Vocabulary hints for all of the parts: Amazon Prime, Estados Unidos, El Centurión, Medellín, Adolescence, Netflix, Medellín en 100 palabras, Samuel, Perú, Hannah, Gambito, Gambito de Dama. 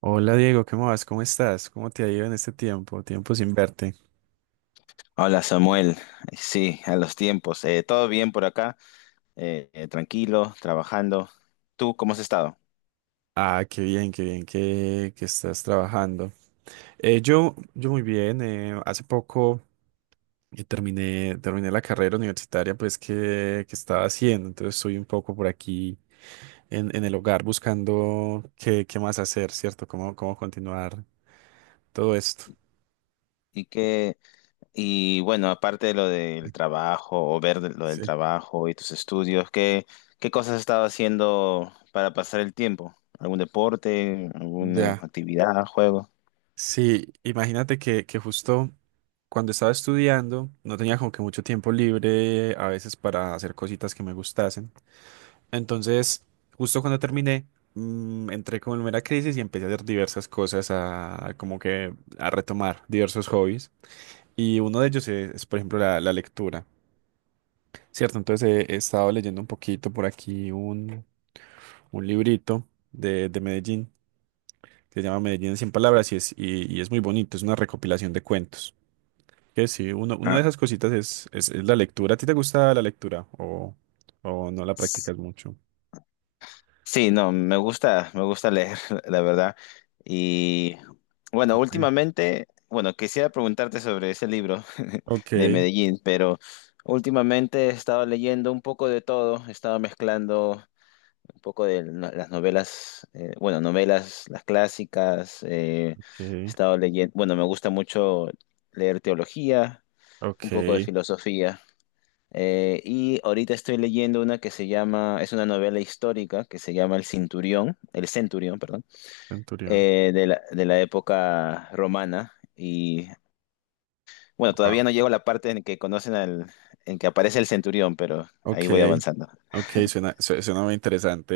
Hola Diego, ¿qué más? ¿Cómo estás? ¿Cómo te ha ido en este tiempo? Tiempo sin verte. Hola Samuel, sí, a los tiempos. Todo bien por acá. Tranquilo, trabajando. ¿Tú cómo has estado? Ah, qué bien que estás trabajando. Yo muy bien. Hace poco terminé la carrera universitaria pues que estaba haciendo. Entonces estoy un poco por aquí en el hogar buscando qué, qué más hacer, ¿cierto? ¿Cómo, cómo continuar todo esto? Y qué, y bueno, aparte de lo del trabajo lo del Sí. trabajo y tus estudios, ¿qué cosas has estado haciendo para pasar el tiempo? ¿Algún deporte, alguna Ya. actividad, juego? Sí, imagínate que justo cuando estaba estudiando no tenía como que mucho tiempo libre a veces para hacer cositas que me gustasen. Entonces, justo cuando terminé, entré como en una crisis y empecé a hacer diversas cosas, a como que a retomar diversos hobbies. Y uno de ellos es, por ejemplo, la lectura, ¿cierto? Entonces he, he estado leyendo un poquito por aquí un librito de Medellín que se llama Medellín en 100 palabras y es muy bonito, es una recopilación de cuentos. Que sí, uno, una de Ah. esas cositas es la lectura. ¿A ti te gusta la lectura o no la practicas mucho? Sí, no, me gusta leer, la verdad. Y bueno, Sí. últimamente, bueno, quisiera preguntarte sobre ese libro Ok, de Medellín, pero últimamente he estado leyendo un poco de todo. He estado mezclando un poco de las novelas, bueno, novelas, las clásicas. He ok, estado leyendo, bueno, me gusta mucho leer teología, un ok, poco de filosofía. Y ahorita estoy leyendo una, es una novela histórica que se llama El Cinturión, El Centurión, perdón, Centurión. De la época romana. Y bueno, Wow. todavía no llego a la parte en que aparece el centurión, pero Ok, ahí voy avanzando. ok, suena, suena muy interesante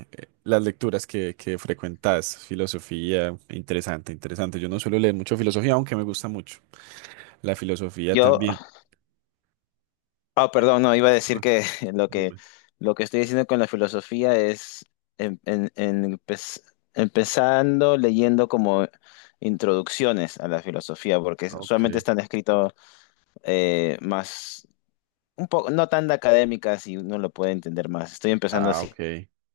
eh, las lecturas que frecuentas, filosofía, interesante, interesante. Yo no suelo leer mucho filosofía, aunque me gusta mucho. La filosofía Yo, también. ah, perdón, no, iba a decir Ah, que lo que, dime. lo que estoy diciendo con la filosofía es en- en- en- empe- empezando leyendo como introducciones a la filosofía, porque Ok. usualmente están escritos más, un poco, no tan de académica, si uno lo puede entender más. Estoy empezando Ah, ok. así.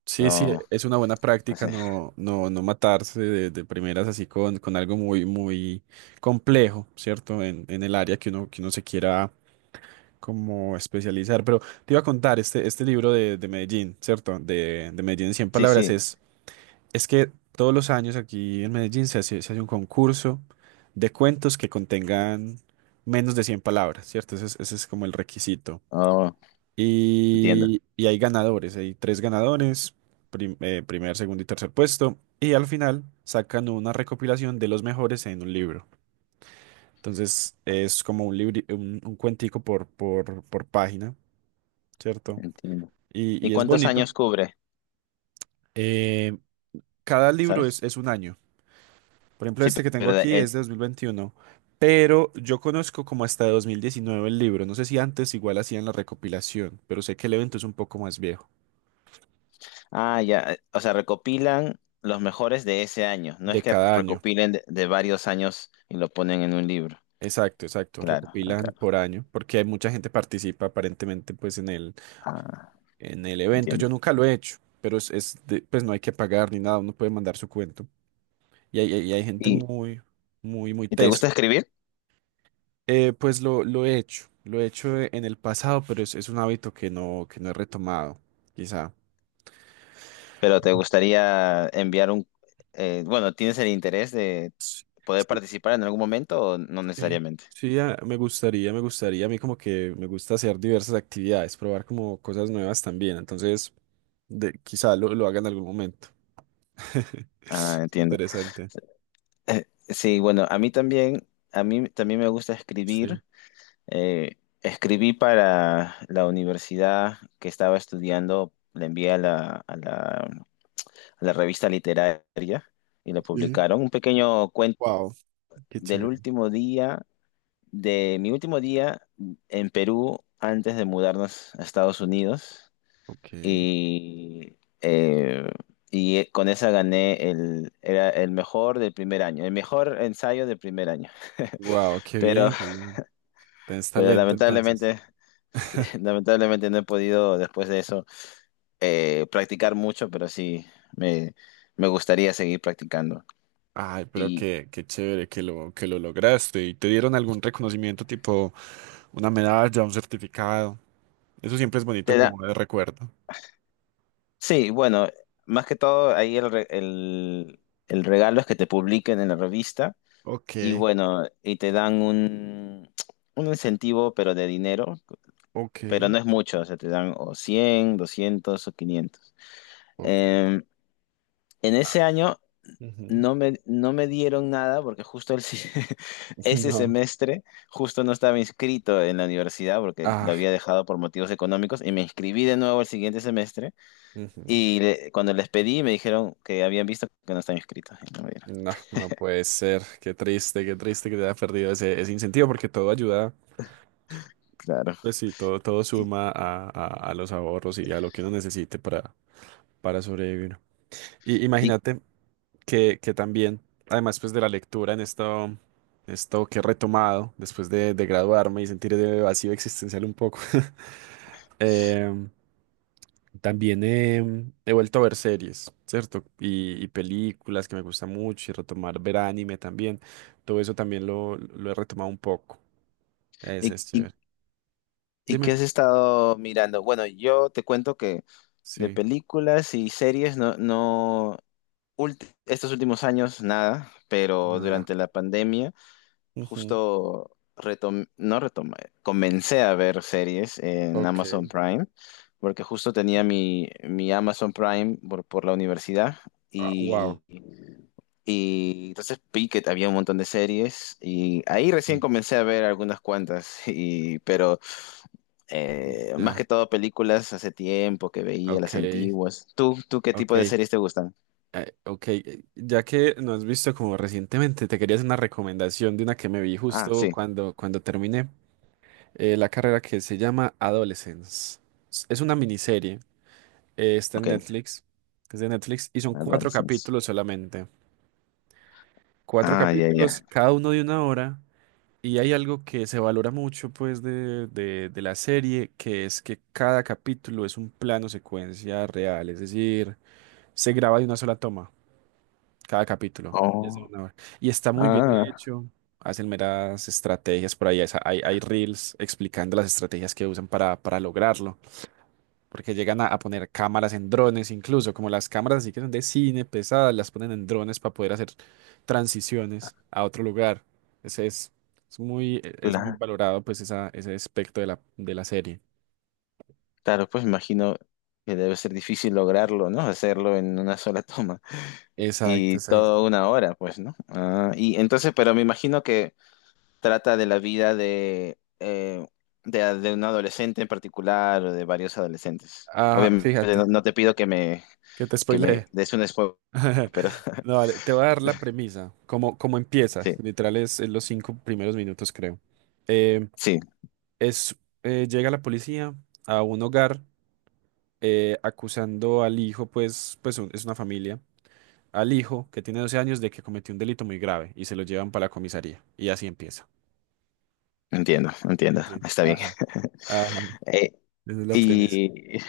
Sí, sí, No, es una buena pues práctica no, no, no matarse de primeras así con algo muy, muy complejo, ¿cierto? En el área que uno se quiera como especializar. Pero te iba a contar, este libro de Medellín, ¿cierto? De Medellín en 100 sí, palabras, sí. Es que todos los años aquí en Medellín se hace un concurso de cuentos que contengan menos de 100 palabras, ¿cierto? Ese es como el requisito. Oh, entiendo, Y hay ganadores, hay tres ganadores, primer, segundo y tercer puesto. Y al final sacan una recopilación de los mejores en un libro. Entonces es como un un cuentico por página, ¿cierto? entiendo. ¿Y Y es cuántos bonito. años cubre? Eh, cada libro ¿Sabes? es un año. Por ejemplo, Sí, este que tengo pero aquí es de 2021, pero yo conozco como hasta 2019 el libro. No sé si antes igual hacían la recopilación, pero sé que el evento es un poco más viejo, ya. O sea, recopilan los mejores de ese año. No de es que cada año. recopilen de varios años y lo ponen en un libro. Exacto, exacto. Claro, ah, Recopilan claro. por año, porque hay mucha gente participa aparentemente pues Ah, en el evento. Yo entiendo. nunca lo he hecho, pero es, pues no hay que pagar ni nada, uno puede mandar su cuento. Y hay gente ¿Y, muy, muy, muy y te tesa. gusta escribir? Pues lo he hecho en el pasado, pero es un hábito que no he retomado, quizá. Pero te gustaría enviar un bueno, ¿tienes el interés de Sí, poder sí, participar en algún momento o no sí, necesariamente? sí, ah, me gustaría, me gustaría. A mí como que me gusta hacer diversas actividades, probar como cosas nuevas también. Entonces, de, quizá lo haga en algún momento. Ah, entiendo. Interesante. Sí, bueno, a mí también me gusta Sí. escribir. Eh, escribí para la universidad que estaba estudiando, le envié a la revista literaria y lo Sí. publicaron. Un pequeño cuento Wow, qué del chévere. último día, de mi último día en Perú antes de mudarnos a Estados Unidos. Ok. y, eh, y con esa gané era el mejor del primer año, el mejor ensayo del primer año. Wow, qué Pero, bien, qué bien. Tienes pero talento entonces. lamentablemente, sí, lamentablemente no he podido después de eso practicar mucho, pero sí me, me gustaría seguir practicando. Ay, pero Y qué, qué chévere que lo lograste. ¿Y te dieron algún reconocimiento tipo una medalla, un certificado? Eso siempre es bonito te da, como de recuerdo. sí, bueno, más que todo ahí el regalo es que te publiquen en la revista. Ok, Y bueno, y te dan un incentivo, pero de dinero, ok, pero no es mucho, o sea, te dan o 100, 200 o 500. ok. Eh, en ese año Ujú. no me dieron nada porque justo el si- ese No. semestre justo no estaba inscrito en la universidad porque lo Ah, había dejado por motivos económicos y me inscribí de nuevo el siguiente semestre ujú. y cuando les pedí me dijeron que habían visto que no estaba inscrito y no me dieron. No, no puede ser. Qué triste que te haya perdido ese, ese incentivo porque todo ayuda. Claro. Pues sí, todo, todo ¿Y, suma a, a los ahorros y a lo que uno necesite para sobrevivir. Y y, imagínate que también, además pues de la lectura en esto, esto que he retomado después de graduarme y sentir de vacío existencial un poco, em, también he vuelto a ver series, ¿cierto? Y películas que me gustan mucho y retomar ver anime también. Todo eso también lo he retomado un poco. Ese y, es y- chévere. y qué Dime. has estado mirando? Bueno, yo te cuento que de Sí. películas y series no, estos últimos años nada, pero No da. durante la pandemia Ujú. justo retom no retomé, comencé a ver series en Ok. Amazon Prime, porque justo tenía mi Amazon Prime por la universidad Ah, wow. y, y entonces vi que había un montón de series y ahí recién Sí, comencé a ver algunas cuantas. Pero más que ya. todo películas hace tiempo que veía Ok. las antiguas. ¿Tú qué Ok. tipo de series te gustan? Ok. Ya que no has visto como recientemente, te quería hacer una recomendación de una que me vi Ah, justo sí, cuando, cuando terminé la carrera que se llama Adolescence. Es una miniserie. Está en ok. Netflix. Es de Netflix y son cuatro Adolescencia. capítulos solamente. Cuatro Ah, ya, ya. capítulos, cada uno de una hora. Y hay algo que se valora mucho, pues, de la serie, que es que cada capítulo es un plano secuencia real, es decir, se graba de una sola toma, cada capítulo. Es de Oh, una hora. Y está muy bien ah, hecho, hacen meras estrategias por ahí, hay, hay reels explicando las estrategias que usan para lograrlo porque llegan a poner cámaras en drones, incluso como las cámaras así que son de cine pesadas, las ponen en drones para poder hacer transiciones a otro lugar. Ese es muy, es muy claro. valorado pues esa, ese aspecto de la serie. Claro, pues me imagino que debe ser difícil lograrlo, ¿no? Hacerlo en una sola toma Exacto, y exacto. toda una hora, pues, ¿no? Ah, y entonces, pero me imagino que trata de la vida de un adolescente en particular o de varios adolescentes. Ah, claro. Obviamente, no, Fíjate, no te pido que me, que te que me spoileé. des un spoiler, pero No, vale, te voy a dar la premisa, como, como empieza, sí, literal es los cinco primeros minutos creo. Eh, sí, es, llega la policía a un hogar acusando al hijo, pues, es una familia, al hijo que tiene 12 años de que cometió un delito muy grave y se lo llevan para la comisaría. Y así empieza. entiendo, entiendo, ¿Entiendes? está bien. Ajá, ajá. Eh, Esa es la premisa. y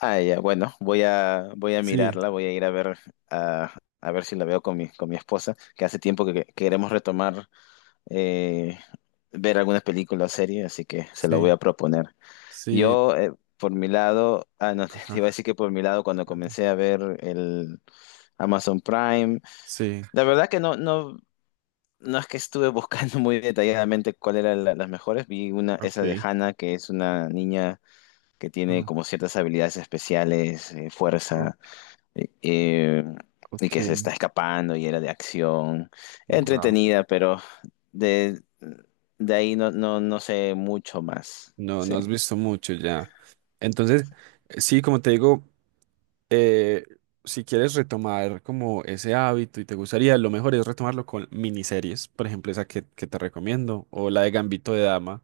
Ah, ya, bueno, voy a Sí, mirarla, voy a ir a ver, a, a ver si la veo con mi esposa, que hace tiempo que queremos retomar, eh, ver algunas películas o series, así que se lo voy sí, a proponer. sí, Yo, por mi lado, ah, no, te iba a ajá. decir que por mi lado, cuando comencé a ver el Amazon Prime, Sí, la verdad que no es que estuve buscando muy detalladamente cuál eran las mejores. Vi una, esa de ok. Hannah, que es una niña que tiene ah, como ciertas habilidades especiales, o- fuerza eh, y ok, que se está escapando y era de acción, wow. entretenida, pero de, de ahí no sé mucho más. No, Sí. no has visto mucho ya. Entonces, sí, como te digo. eh, si quieres retomar como ese hábito y te gustaría, lo mejor es retomarlo con miniseries, por ejemplo, esa que te recomiendo, o la de Gambito de Dama,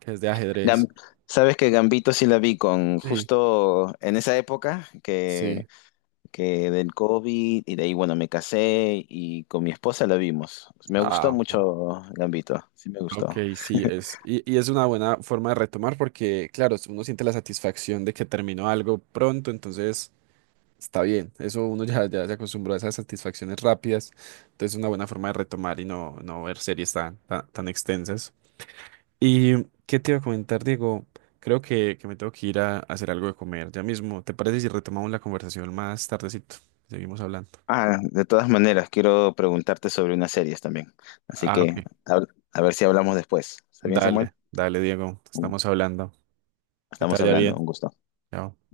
que es de Gam- ajedrez. Sabes que Gambito sí la vi con Sí, justo en esa época que, sí. que del COVID y de ahí, bueno, me casé y con mi esposa la vimos. Me gustó Ah, ok. mucho Gambito, sí me Ok, gustó. sí, es, y es una buena forma de retomar porque, claro, uno siente la satisfacción de que terminó algo pronto, entonces está bien, eso uno ya, ya se acostumbró a esas satisfacciones rápidas, entonces es una buena forma de retomar y no, no ver series tan, tan, tan extensas. ¿Y qué te iba a comentar, Diego? Creo que me tengo que ir a hacer algo de comer ya mismo. ¿Te parece si retomamos la conversación más tardecito? Seguimos hablando. Ah, de todas maneras, quiero preguntarte sobre unas series también. Así Ah, que ok. a, a ver si hablamos después. ¿Está bien, Samuel? Dale, dale, Diego. Estamos hablando. Que te Estamos vaya hablando, un bien. gusto. Chao.